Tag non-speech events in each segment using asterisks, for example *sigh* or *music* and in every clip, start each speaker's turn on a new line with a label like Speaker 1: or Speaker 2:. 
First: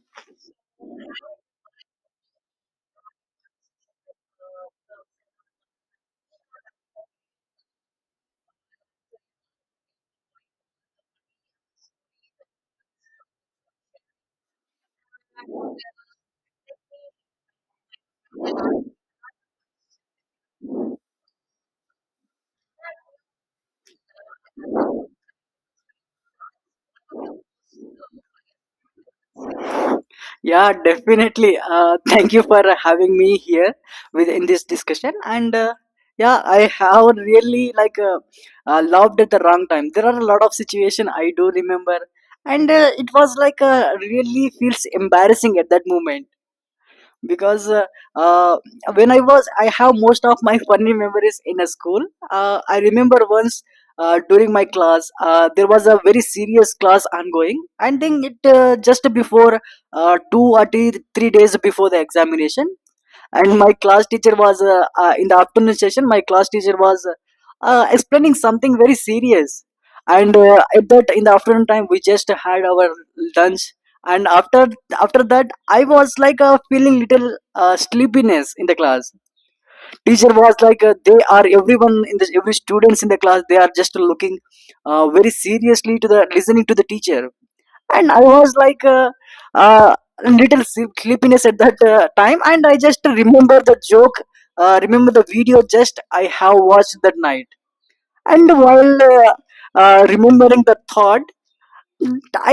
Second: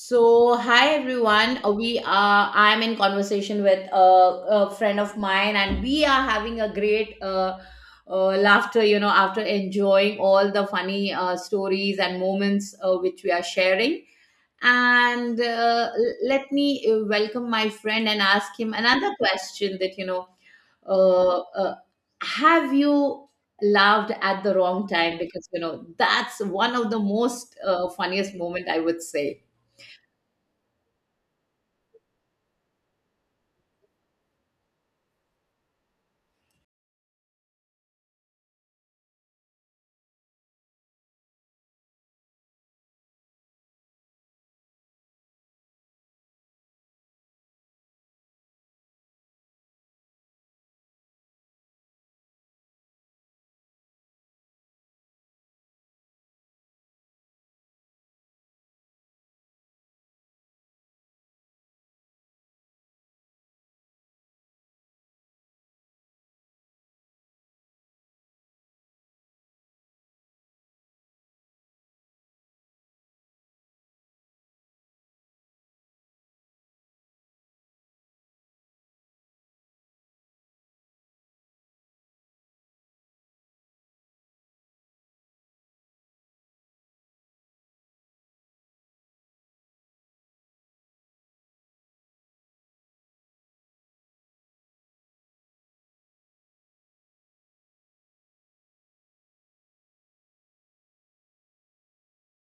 Speaker 1: So, hi everyone. We are. I'm in conversation with a friend of mine, and we are having a great laughter. You know, after enjoying all the funny stories and moments which we are sharing. Let me welcome my friend and ask him another question. Uh, uh, have you laughed at the wrong time? Because you know that's one of the most funniest moment, I would say.
Speaker 2: Yeah, definitely. *laughs* Thank you for having me here with in this discussion. And yeah, I have really like loved at the wrong time. There are a lot of situation I do remember, and it was like really feels embarrassing at that moment because uh, when I have most of my funny memories in a school. I remember once during my class, there was a very serious class ongoing, and then it just before two or three days before the examination. And my class teacher was in the afternoon session my class teacher was explaining something very serious, and at that in the afternoon time we just had our lunch, and after that I was like feeling little sleepiness in the class. Teacher was like they are everyone in this every students in the class they are just looking very seriously to the listening to the teacher, and I was like uh, little sleepiness at that time, and I just remember the joke, remember the video just I have watched that night. And while remembering the thought,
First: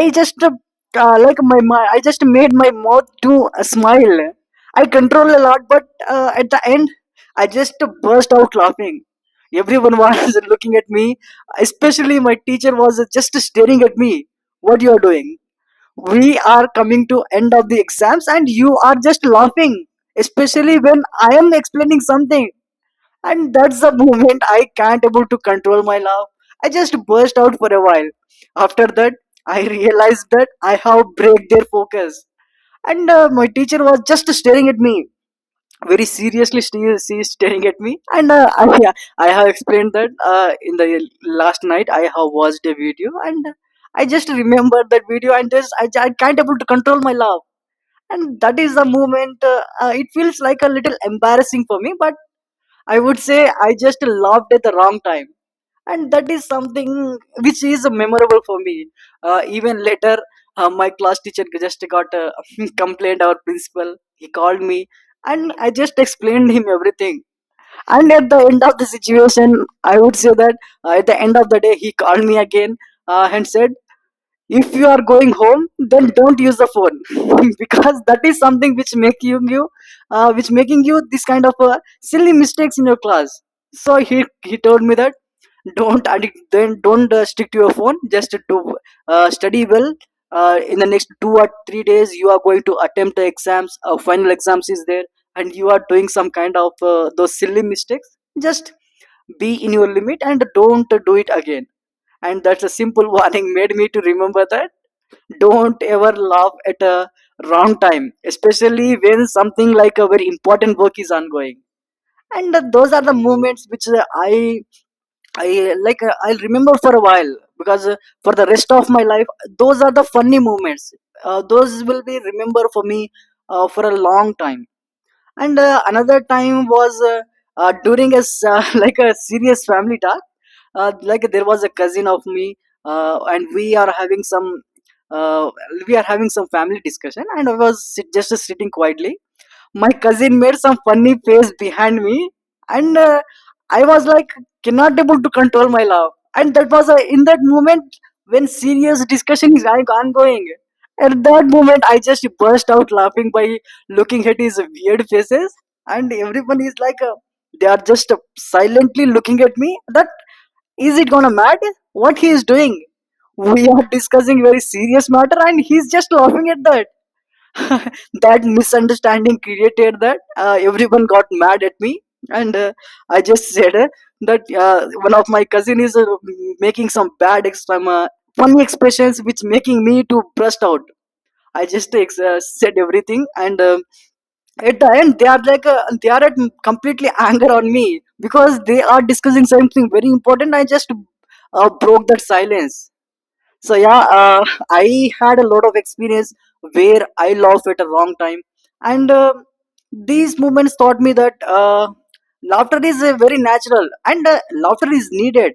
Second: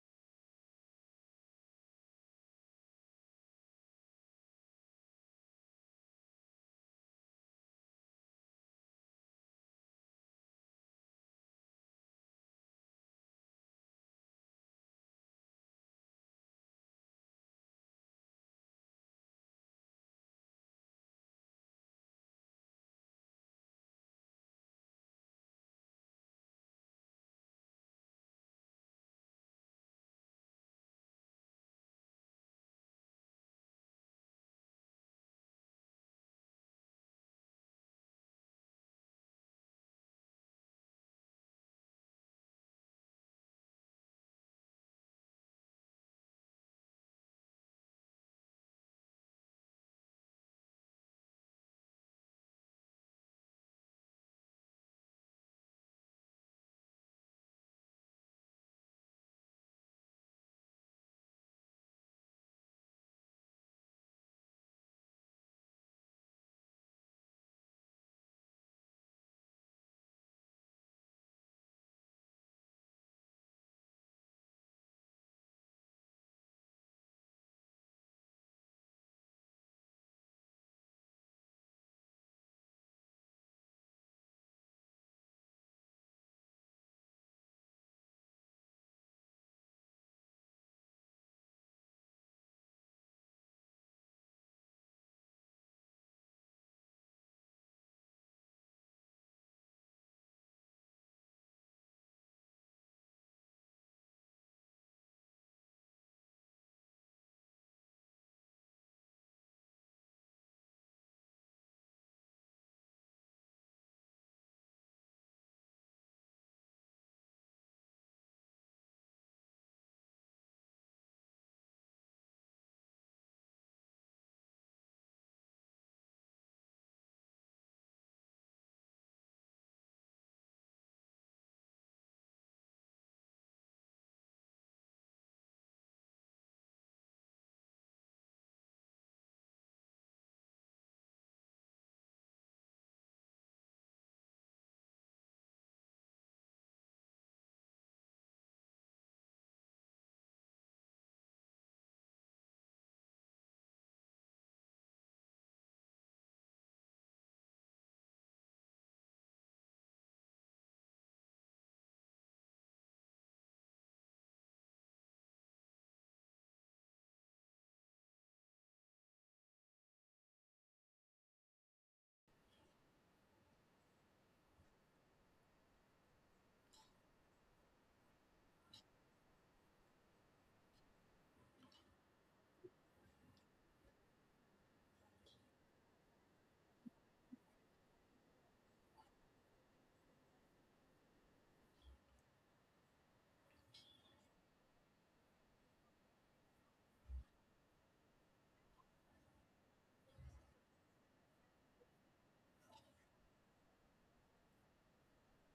Speaker 2: I just like my I just made my mouth to smile. I control a lot, but at the end I just burst out laughing. Everyone was *laughs* looking at me, especially my teacher was just staring at me, what you are doing, we are coming to end of the exams and you are just laughing, especially when I am explaining something. And that's the *laughs* moment I can't able to control my laugh. I just burst out for a while. After that I realized that I have break their focus, and my teacher was just staring at me very seriously. She is staring at me, and *laughs* yeah, I have explained that in the last night I have watched a video, and I just remembered that video, and just I can't able to control my laugh. And that is the moment it feels like a little embarrassing for me, but I would say I just laughed at the wrong time, and that is something which is memorable for me. Even later, my class teacher just got a *laughs* complaint, our principal he called me and I just explained him everything. And at the end of the situation I would say that, at the end of the day he called me again, and said, if you are going home then don't use the phone, *laughs* because that is something which making you, which making you this kind of silly mistakes in your class. So he told me that, don't addict, then don't stick to your phone, just do study well. In the next 2 or 3 days you are going to attempt the exams, final exams is there, and you are doing some kind of those silly mistakes. Just be in your limit and don't do it again. And that's a simple *laughs* warning made me to remember that, don't ever laugh at a wrong time, especially when something like a very important work is ongoing. And those are the moments which I like, I'll remember for a while, because for the rest of my life, those are the funny moments. Those will be remember for me for a long time. And another time was during a *laughs* like a serious family talk. Like there was a cousin of me, and we are having some, uh, we are having some family discussion, and I was just sitting quietly. My cousin made some funny face behind me, and I was like, cannot able to control my laugh. And that was in that moment when serious discussion is ongoing. At that moment, I just burst out laughing by looking at his weird faces, and everyone is like, they are just silently looking at me, that is it gonna matter what he is doing? We are discussing very serious matter, and he's just laughing at that. *laughs* That misunderstanding created that, everyone got mad at me, and I just said that, one of my cousin is making some some, funny expressions which making me to burst out. I just said everything, and at the end they are like, they are at completely anger on me, because they are discussing something very important, I just broke that silence. So yeah, I had a lot of experience where I laughed at a wrong time, and these moments taught me that laughter is very natural, and laughter is needed,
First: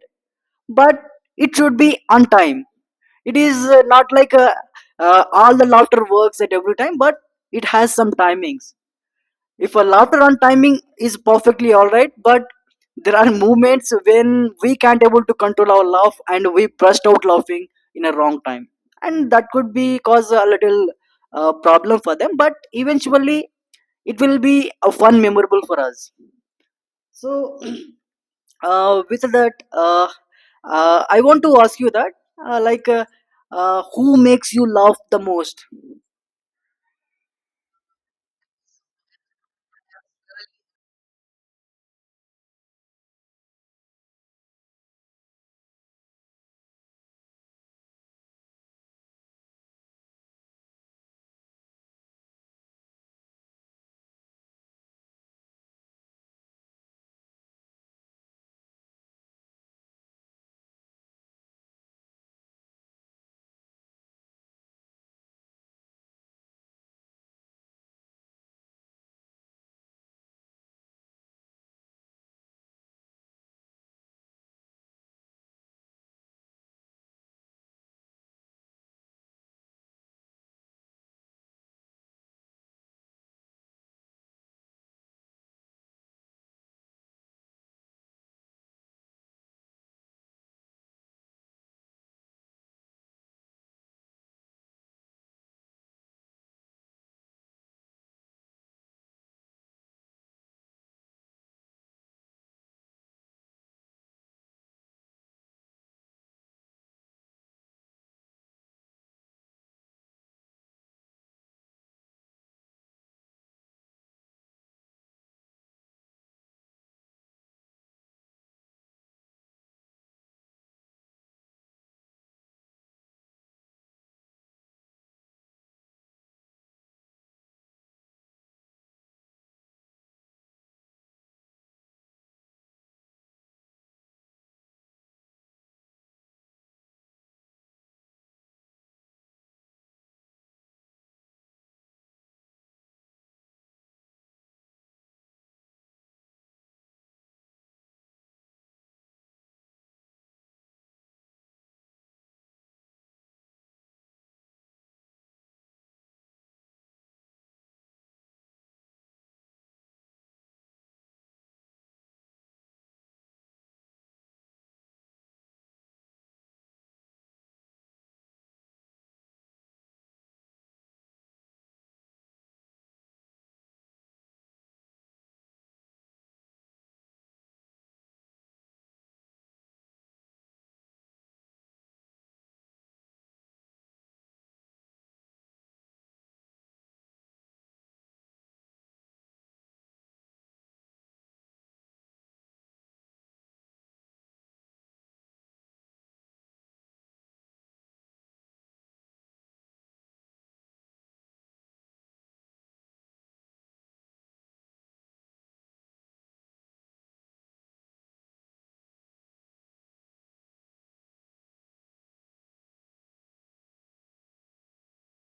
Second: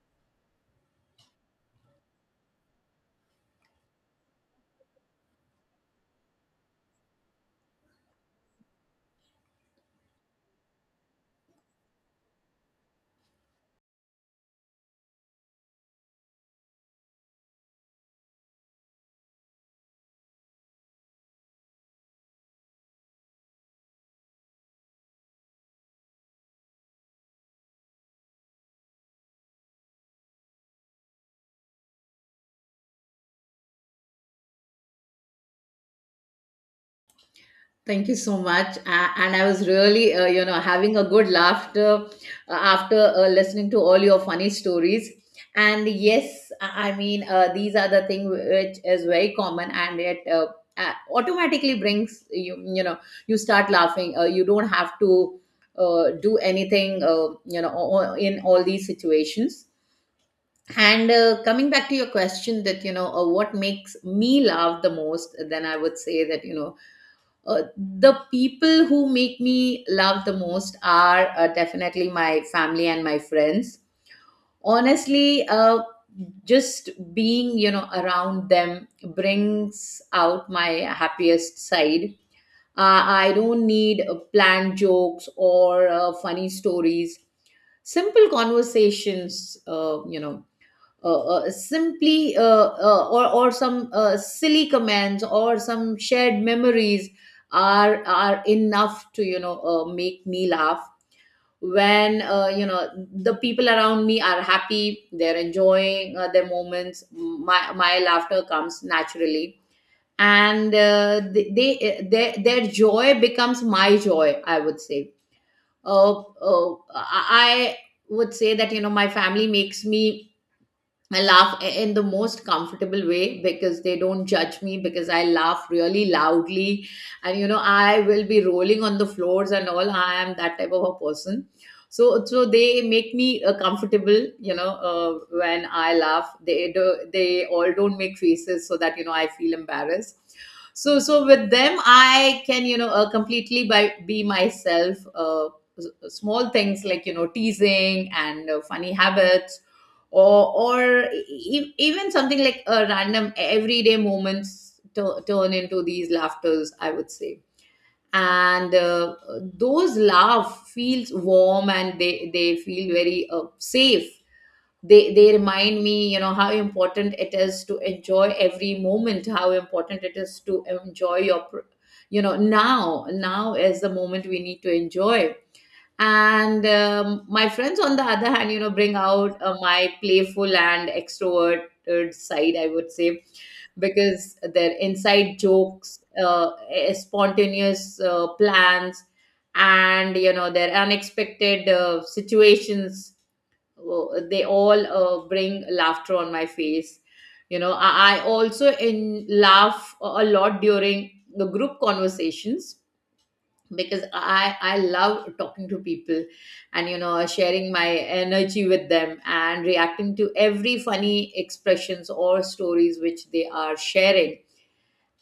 Speaker 2: but it should be on time. It is not like, all the laughter works at every time, but it has some timings. If a laughter on timing is perfectly all right, but there are moments when we can't able to control our laugh and we burst out laughing in a wrong time, and that could be cause a little problem for them, but eventually it will be a fun memorable for us. So *clears throat* with that, I want to ask you that, like, who makes you laugh the most?
Speaker 1: Thank you so much. And I was really, you know, having a good laughter after listening to all your funny stories. And yes, I mean, these are the thing which is very common, and it automatically brings you, you know, you start laughing. You don't have to do anything, in all these situations. And coming back to your question, that you know, what makes me laugh the most, then I would say that, you know, uh, the people who make me laugh the most are definitely my family and my friends. Honestly, just being, you know, around them brings out my happiest side. I don't need planned jokes or funny stories. Simple conversations, you know simply or some silly commands or some shared memories are enough to, you know, make me laugh. When you know, the people around me are happy, they're enjoying their moments, my laughter comes naturally. And they, their joy becomes my joy, I would say. uh, uh, i I would say that, you know, my family makes me I laugh in the most comfortable way because they don't judge me, because I laugh really loudly and, you know, I will be rolling on the floors and all. I am that type of a person. So they make me comfortable, you know. When I laugh, they all don't make faces so that, you know, I feel embarrassed. So with them I can, you know, completely be myself. S- Small things like, you know, teasing and funny habits or even something like a random everyday moments turn into these laughters, I would say. And those laugh feels warm and they feel very safe. They remind me, you know, how important it is to enjoy every moment, how important it is to enjoy your you know, now is the moment we need to enjoy. And my friends, on the other hand, you know, bring out my playful and extroverted side, I would say, because their inside jokes, spontaneous plans, and, you know, their unexpected situations, uh, they all bring laughter on my face. You know, I also in laugh a lot during the group conversations, because I love talking to people and, you know, sharing my energy with them and reacting to every funny expressions or stories which they are sharing.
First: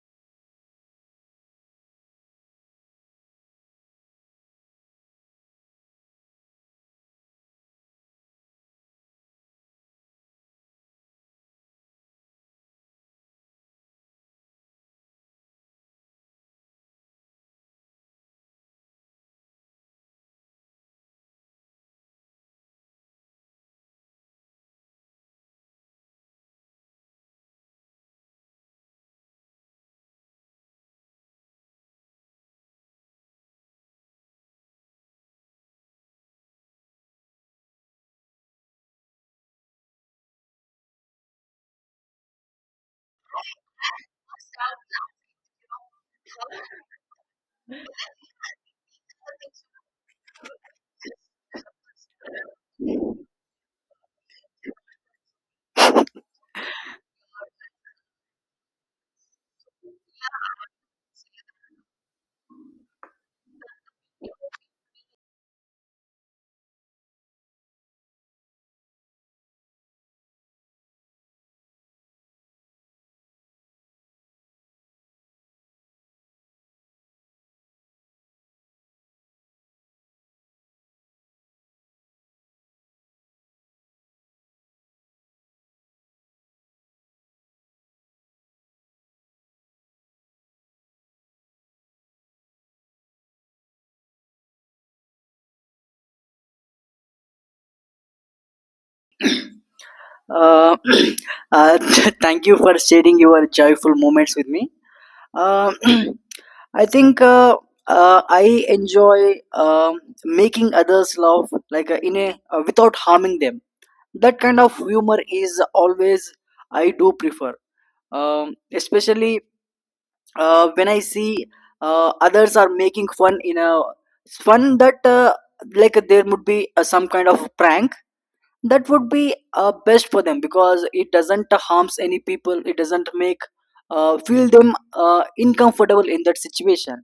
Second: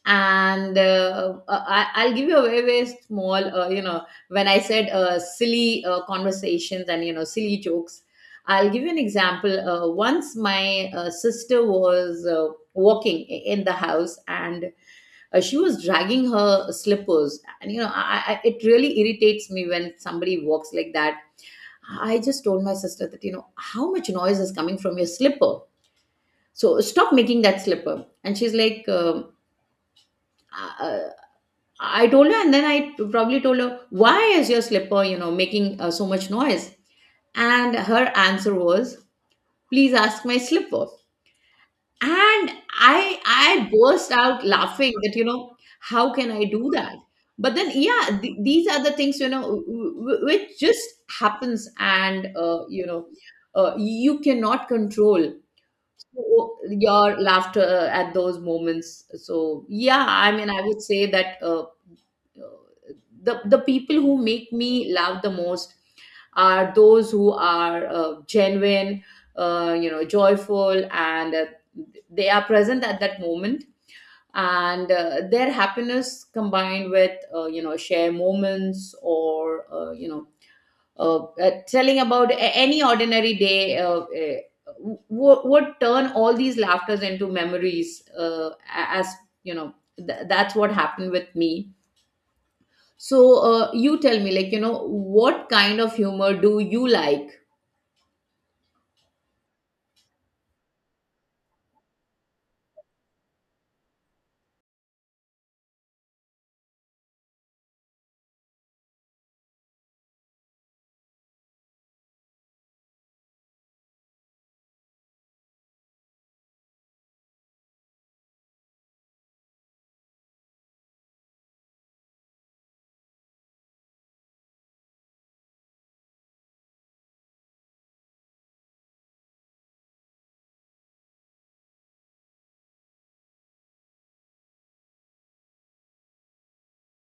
Speaker 1: And I'll give you a very very small, you know, when I said silly conversations and, you know, silly jokes, I'll give you an example. Once my sister was walking in the house and she was dragging her slippers, and you know, it really irritates me when somebody walks like that. I just told my sister that, you know, how much noise is coming from your slipper, so stop making that slipper. And she's like, uh, uh, I told her, and then I probably told her, why is your slipper, you know, making so much noise? And her answer was, please ask my slipper. And I burst out laughing that, you know, how can I do that? But then, yeah, these are the things, you know, which just happens, and you cannot control your laughter at those moments. So yeah, I mean, I would say that the people who make me laugh the most are those who are genuine, you know, joyful, and they are present at that moment. And their happiness combined with, you know, share moments, or, you know, telling about any ordinary day would turn all these laughters into memories, as you know, that's what happened with me. So you tell me, like, you know, what kind of humor do you like?
Speaker 2: uh, *clears throat* uh, *laughs* thank you for sharing your joyful moments with me. Um, *clears throat* I think, I enjoy making others laugh, like in a, without harming them. That kind of humor is always I do prefer, especially when I see others are making fun in a fun that, like there would be some kind of prank. That would be best for them, because it doesn't harms any people, it doesn't make feel them uncomfortable in that situation,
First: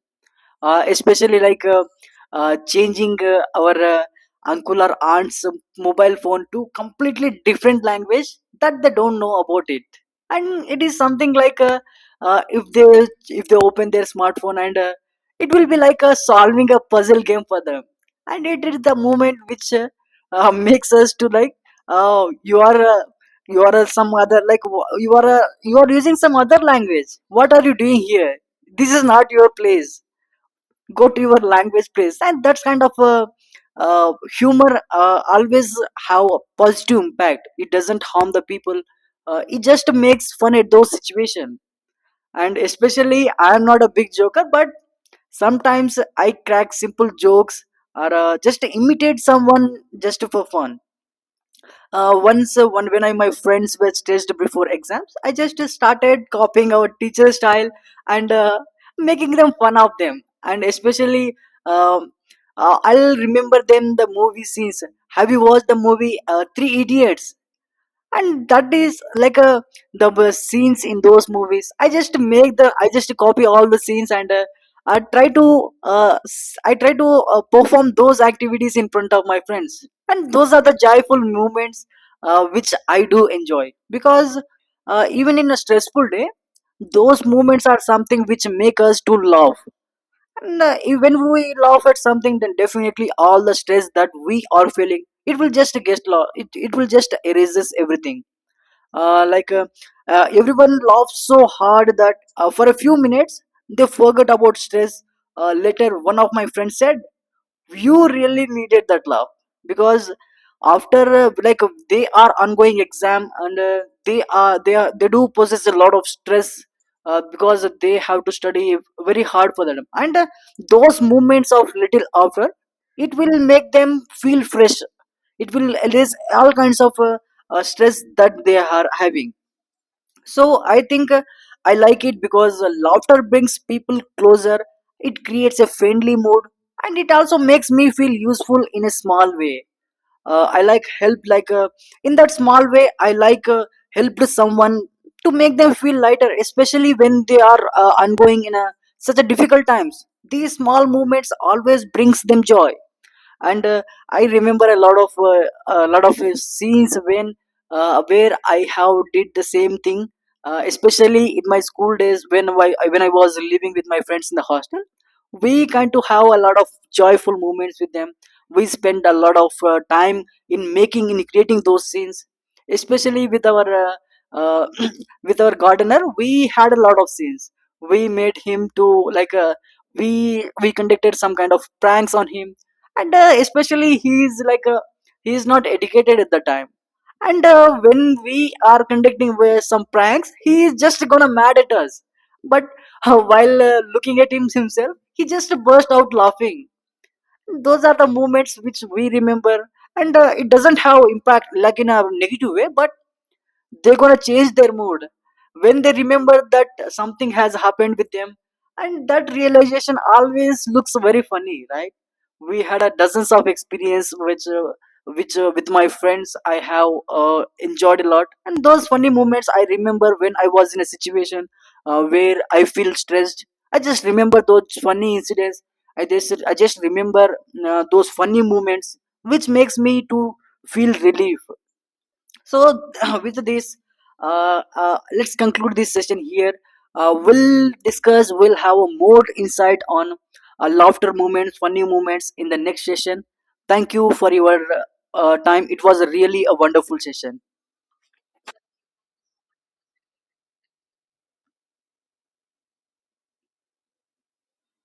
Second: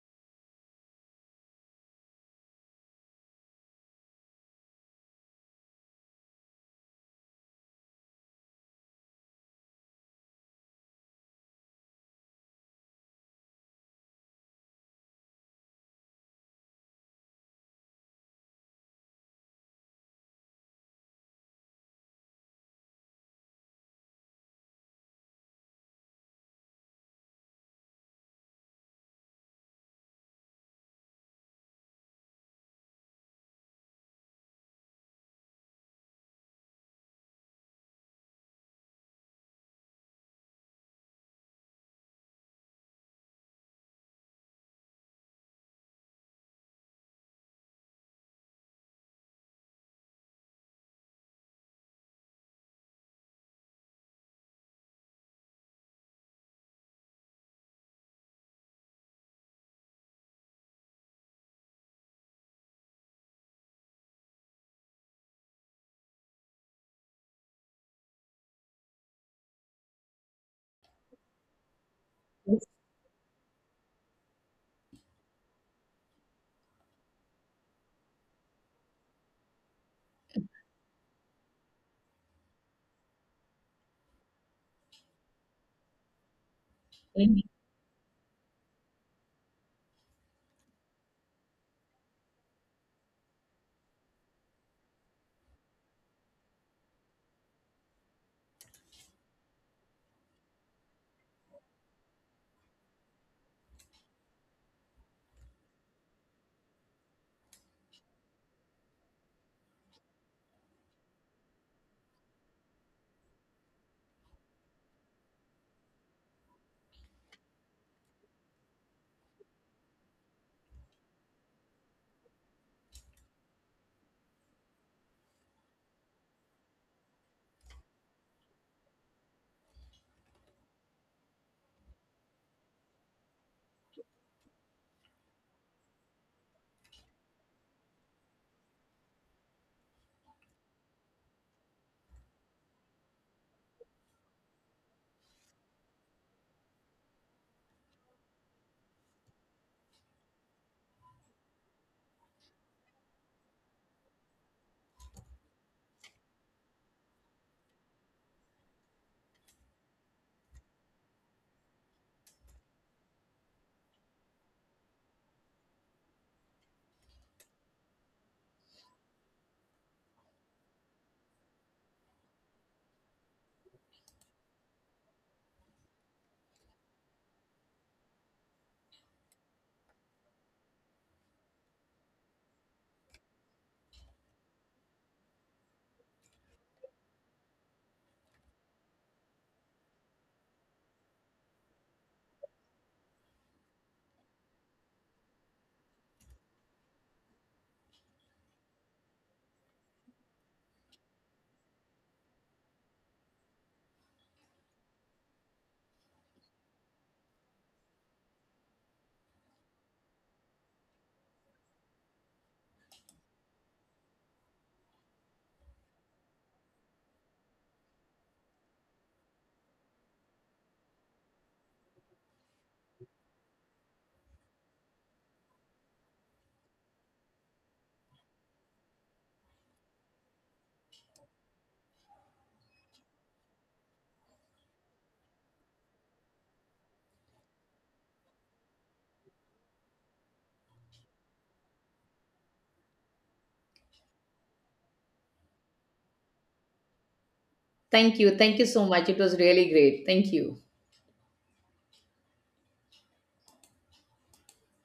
Speaker 2: especially like, changing our uncle or aunt's mobile phone to completely different language that they don't know about it. And it is something like, uh, if they if they open their smartphone, and it will be like solving a puzzle game for them. And it is the moment which, *laughs* makes us to like, you are, you are, some other like you are, you are using some other language, what are you doing here, this is not your place, go to your language please. And that's kind of, uh, humor always have a positive impact, it doesn't harm the people, it just makes fun at those situations. And especially, I am not a big joker, but sometimes I crack simple jokes or just imitate someone just for fun. Once, one when I my friends were stressed before exams, I just started copying our teacher style, and making them fun of them. And especially, um, I'll remember them the movie scenes. Have you watched the movie Three Idiots? And that is like a, the scenes in those movies, I just copy all the scenes, and I try to, I try to perform those activities in front of my friends. And those are the joyful moments which I do enjoy, because even in a stressful day those
Speaker 1: Mhm.
Speaker 2: moments are something which make us to laugh. And when we laugh at something then definitely all the stress that we are feeling, it will just it will just erases everything. Like, everyone laughs so hard that, for a few minutes they forget about stress. Later one of my friends said, you really needed that love, because after, like, they are ongoing exam, and they are they do possess a lot of stress, because they have to study very hard for them. And those moments of little after, it will make them feel fresh, it will erase all kinds of, stress that they are having. So I think, I like it because laughter brings people closer, it creates a friendly mood, and it also makes me feel useful in a small way. I like help, like, in that small way, I like help to someone to make them feel lighter, especially when they are ongoing in a, such a difficult times. These small movements always brings them joy. And I remember a lot of, a lot of scenes when, where I have did the same thing, especially in my school days, when when I was living with my friends in the hostel, we kind to have a lot of joyful moments with them. We spend a lot of time in making, in creating those scenes, especially with our, uh, *clears throat* with our gardener we had a lot of scenes. We made him to like, we conducted some kind of pranks on him. And especially he is like a, he is not educated at the time, and when we are conducting some pranks he is just gonna mad at us. But while looking at him himself he just burst out laughing. Those are the moments which we remember. And it doesn't have impact like in a negative way, but they're gonna change their mood when they remember that something has happened with them, and that realization always looks very funny, right? We had a dozens of experience which, which with my friends I have enjoyed a lot. And those funny moments I remember, when I was in a situation where I feel stressed, I just remember those funny incidents, I just I just remember those funny moments, which makes me to feel relief. So *clears throat* with this, let's conclude this session here. We'll have a more insight on laughter moments, funny moments in the next session. Thank you for your time, it was really a wonderful session.
Speaker 1: Thank you, thank you so much, it was really great. Thank you.